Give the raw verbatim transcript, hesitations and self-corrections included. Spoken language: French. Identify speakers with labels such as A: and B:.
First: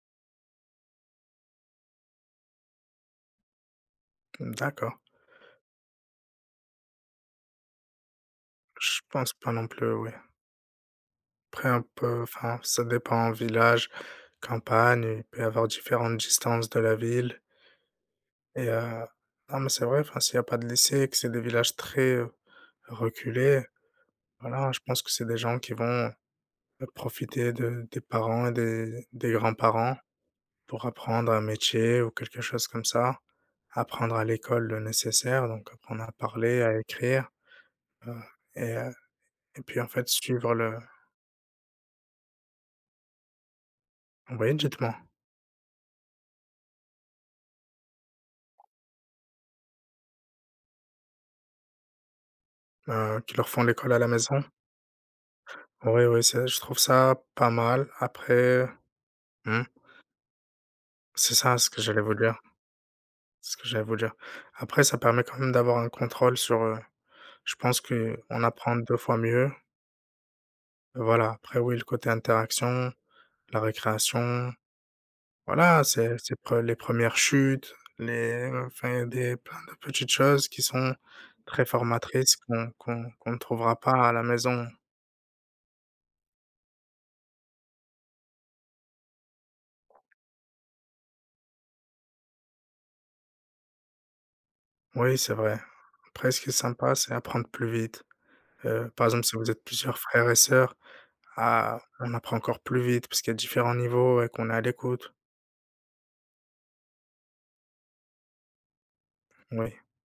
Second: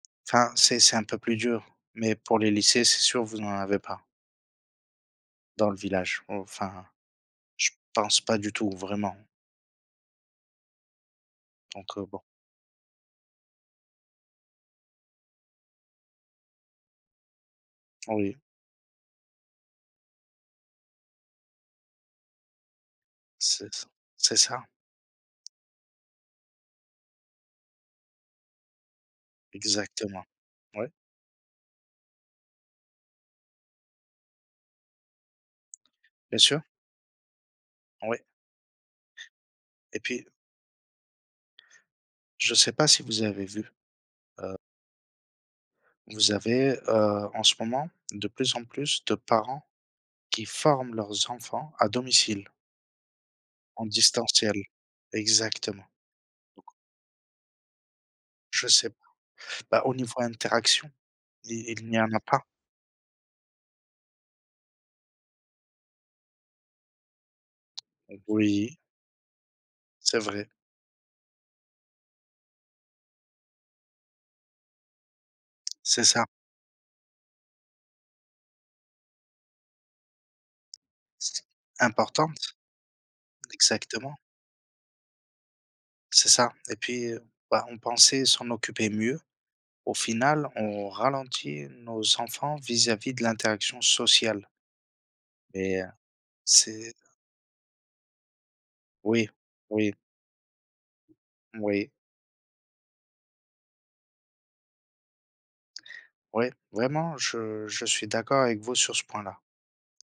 A: Enfin, c'est c'est un peu plus dur, mais pour les lycées, c'est sûr, vous en avez pas
B: Mmh, d'accord.
A: dans le village. Enfin, je pense pas du tout
B: Je
A: vraiment
B: pense pas non plus, oui. Après un
A: donc, heu, bon.
B: peu, enfin, ça dépend, village, campagne, il peut y avoir différentes distances de la ville
A: Oui.
B: et heu, non, mais c'est vrai, enfin, s'il y a pas de lycée, que c'est des villages très, heu, reculés,
A: C'est ça. C'est ça.
B: voilà, je pense que c'est des gens qui vont b profiter de des parents et des d des grands-parents
A: Exactement.
B: pour
A: Oui.
B: apprendre un métier ou quelque chose comme ça, apprendre à l'école le nécessaire, donc apprendre à
A: Bien
B: parler,
A: sûr.
B: à écrire, heu,
A: Oui.
B: et heu, et puis en
A: Et
B: fait,
A: puis
B: suivre le
A: je sais pas si vous avez vu, heu
B: Oui, dites moi.
A: vous avez, heu, en ce moment de plus en plus de parents qui forment leurs enfants à domicile
B: Heu, qui leur font
A: en
B: l'école à la maison?
A: distanciel, exactement.
B: Oui, oui, c'est je
A: Donc
B: trouve ça pas mal. Après,
A: Je sais pas.
B: mmh
A: Bah au niveau interactions,
B: C'est ça, c'est
A: il
B: ce que
A: il n'y
B: j'allais
A: en
B: vous
A: a
B: dire
A: pas.
B: c'est ce que j'allais vous dire. Après, ça permet quand même d'avoir un contrôle sur heu, je pense qu'on apprend
A: Oui.
B: deux fois mieux
A: C'est vrai.
B: voilà, après oui, le côté interaction, la récréation. Voilà,
A: C'est
B: c'est
A: ça.
B: c'est pre les premières chutes, les enfin, des plein de petites choses qui sont
A: C
B: très formatrices
A: importante,
B: qu'on qu'on qu'on trouvera pas à
A: exactement.
B: la maison.
A: C'est ça. Et puis, heu, bah, on pensait s'en occuper mieux. Au final, on ralentit nos enfants vis-à-vis de l'interaction sociale
B: Oui, c'est vrai.
A: mais, heu,
B: Après, ce qui est
A: c'est
B: sympa, c'est apprendre plus vite. Heu, par exemple,
A: Oui,
B: si vous êtes
A: oui.
B: plusieurs frères et sœurs, a
A: Moui.
B: on apprend encore plus vite puisqu'il y a différents niveaux et qu'on est à l'écoute.
A: Oui, vraiment, je je suis d'accord avec vous sur ce point-là.
B: Oui.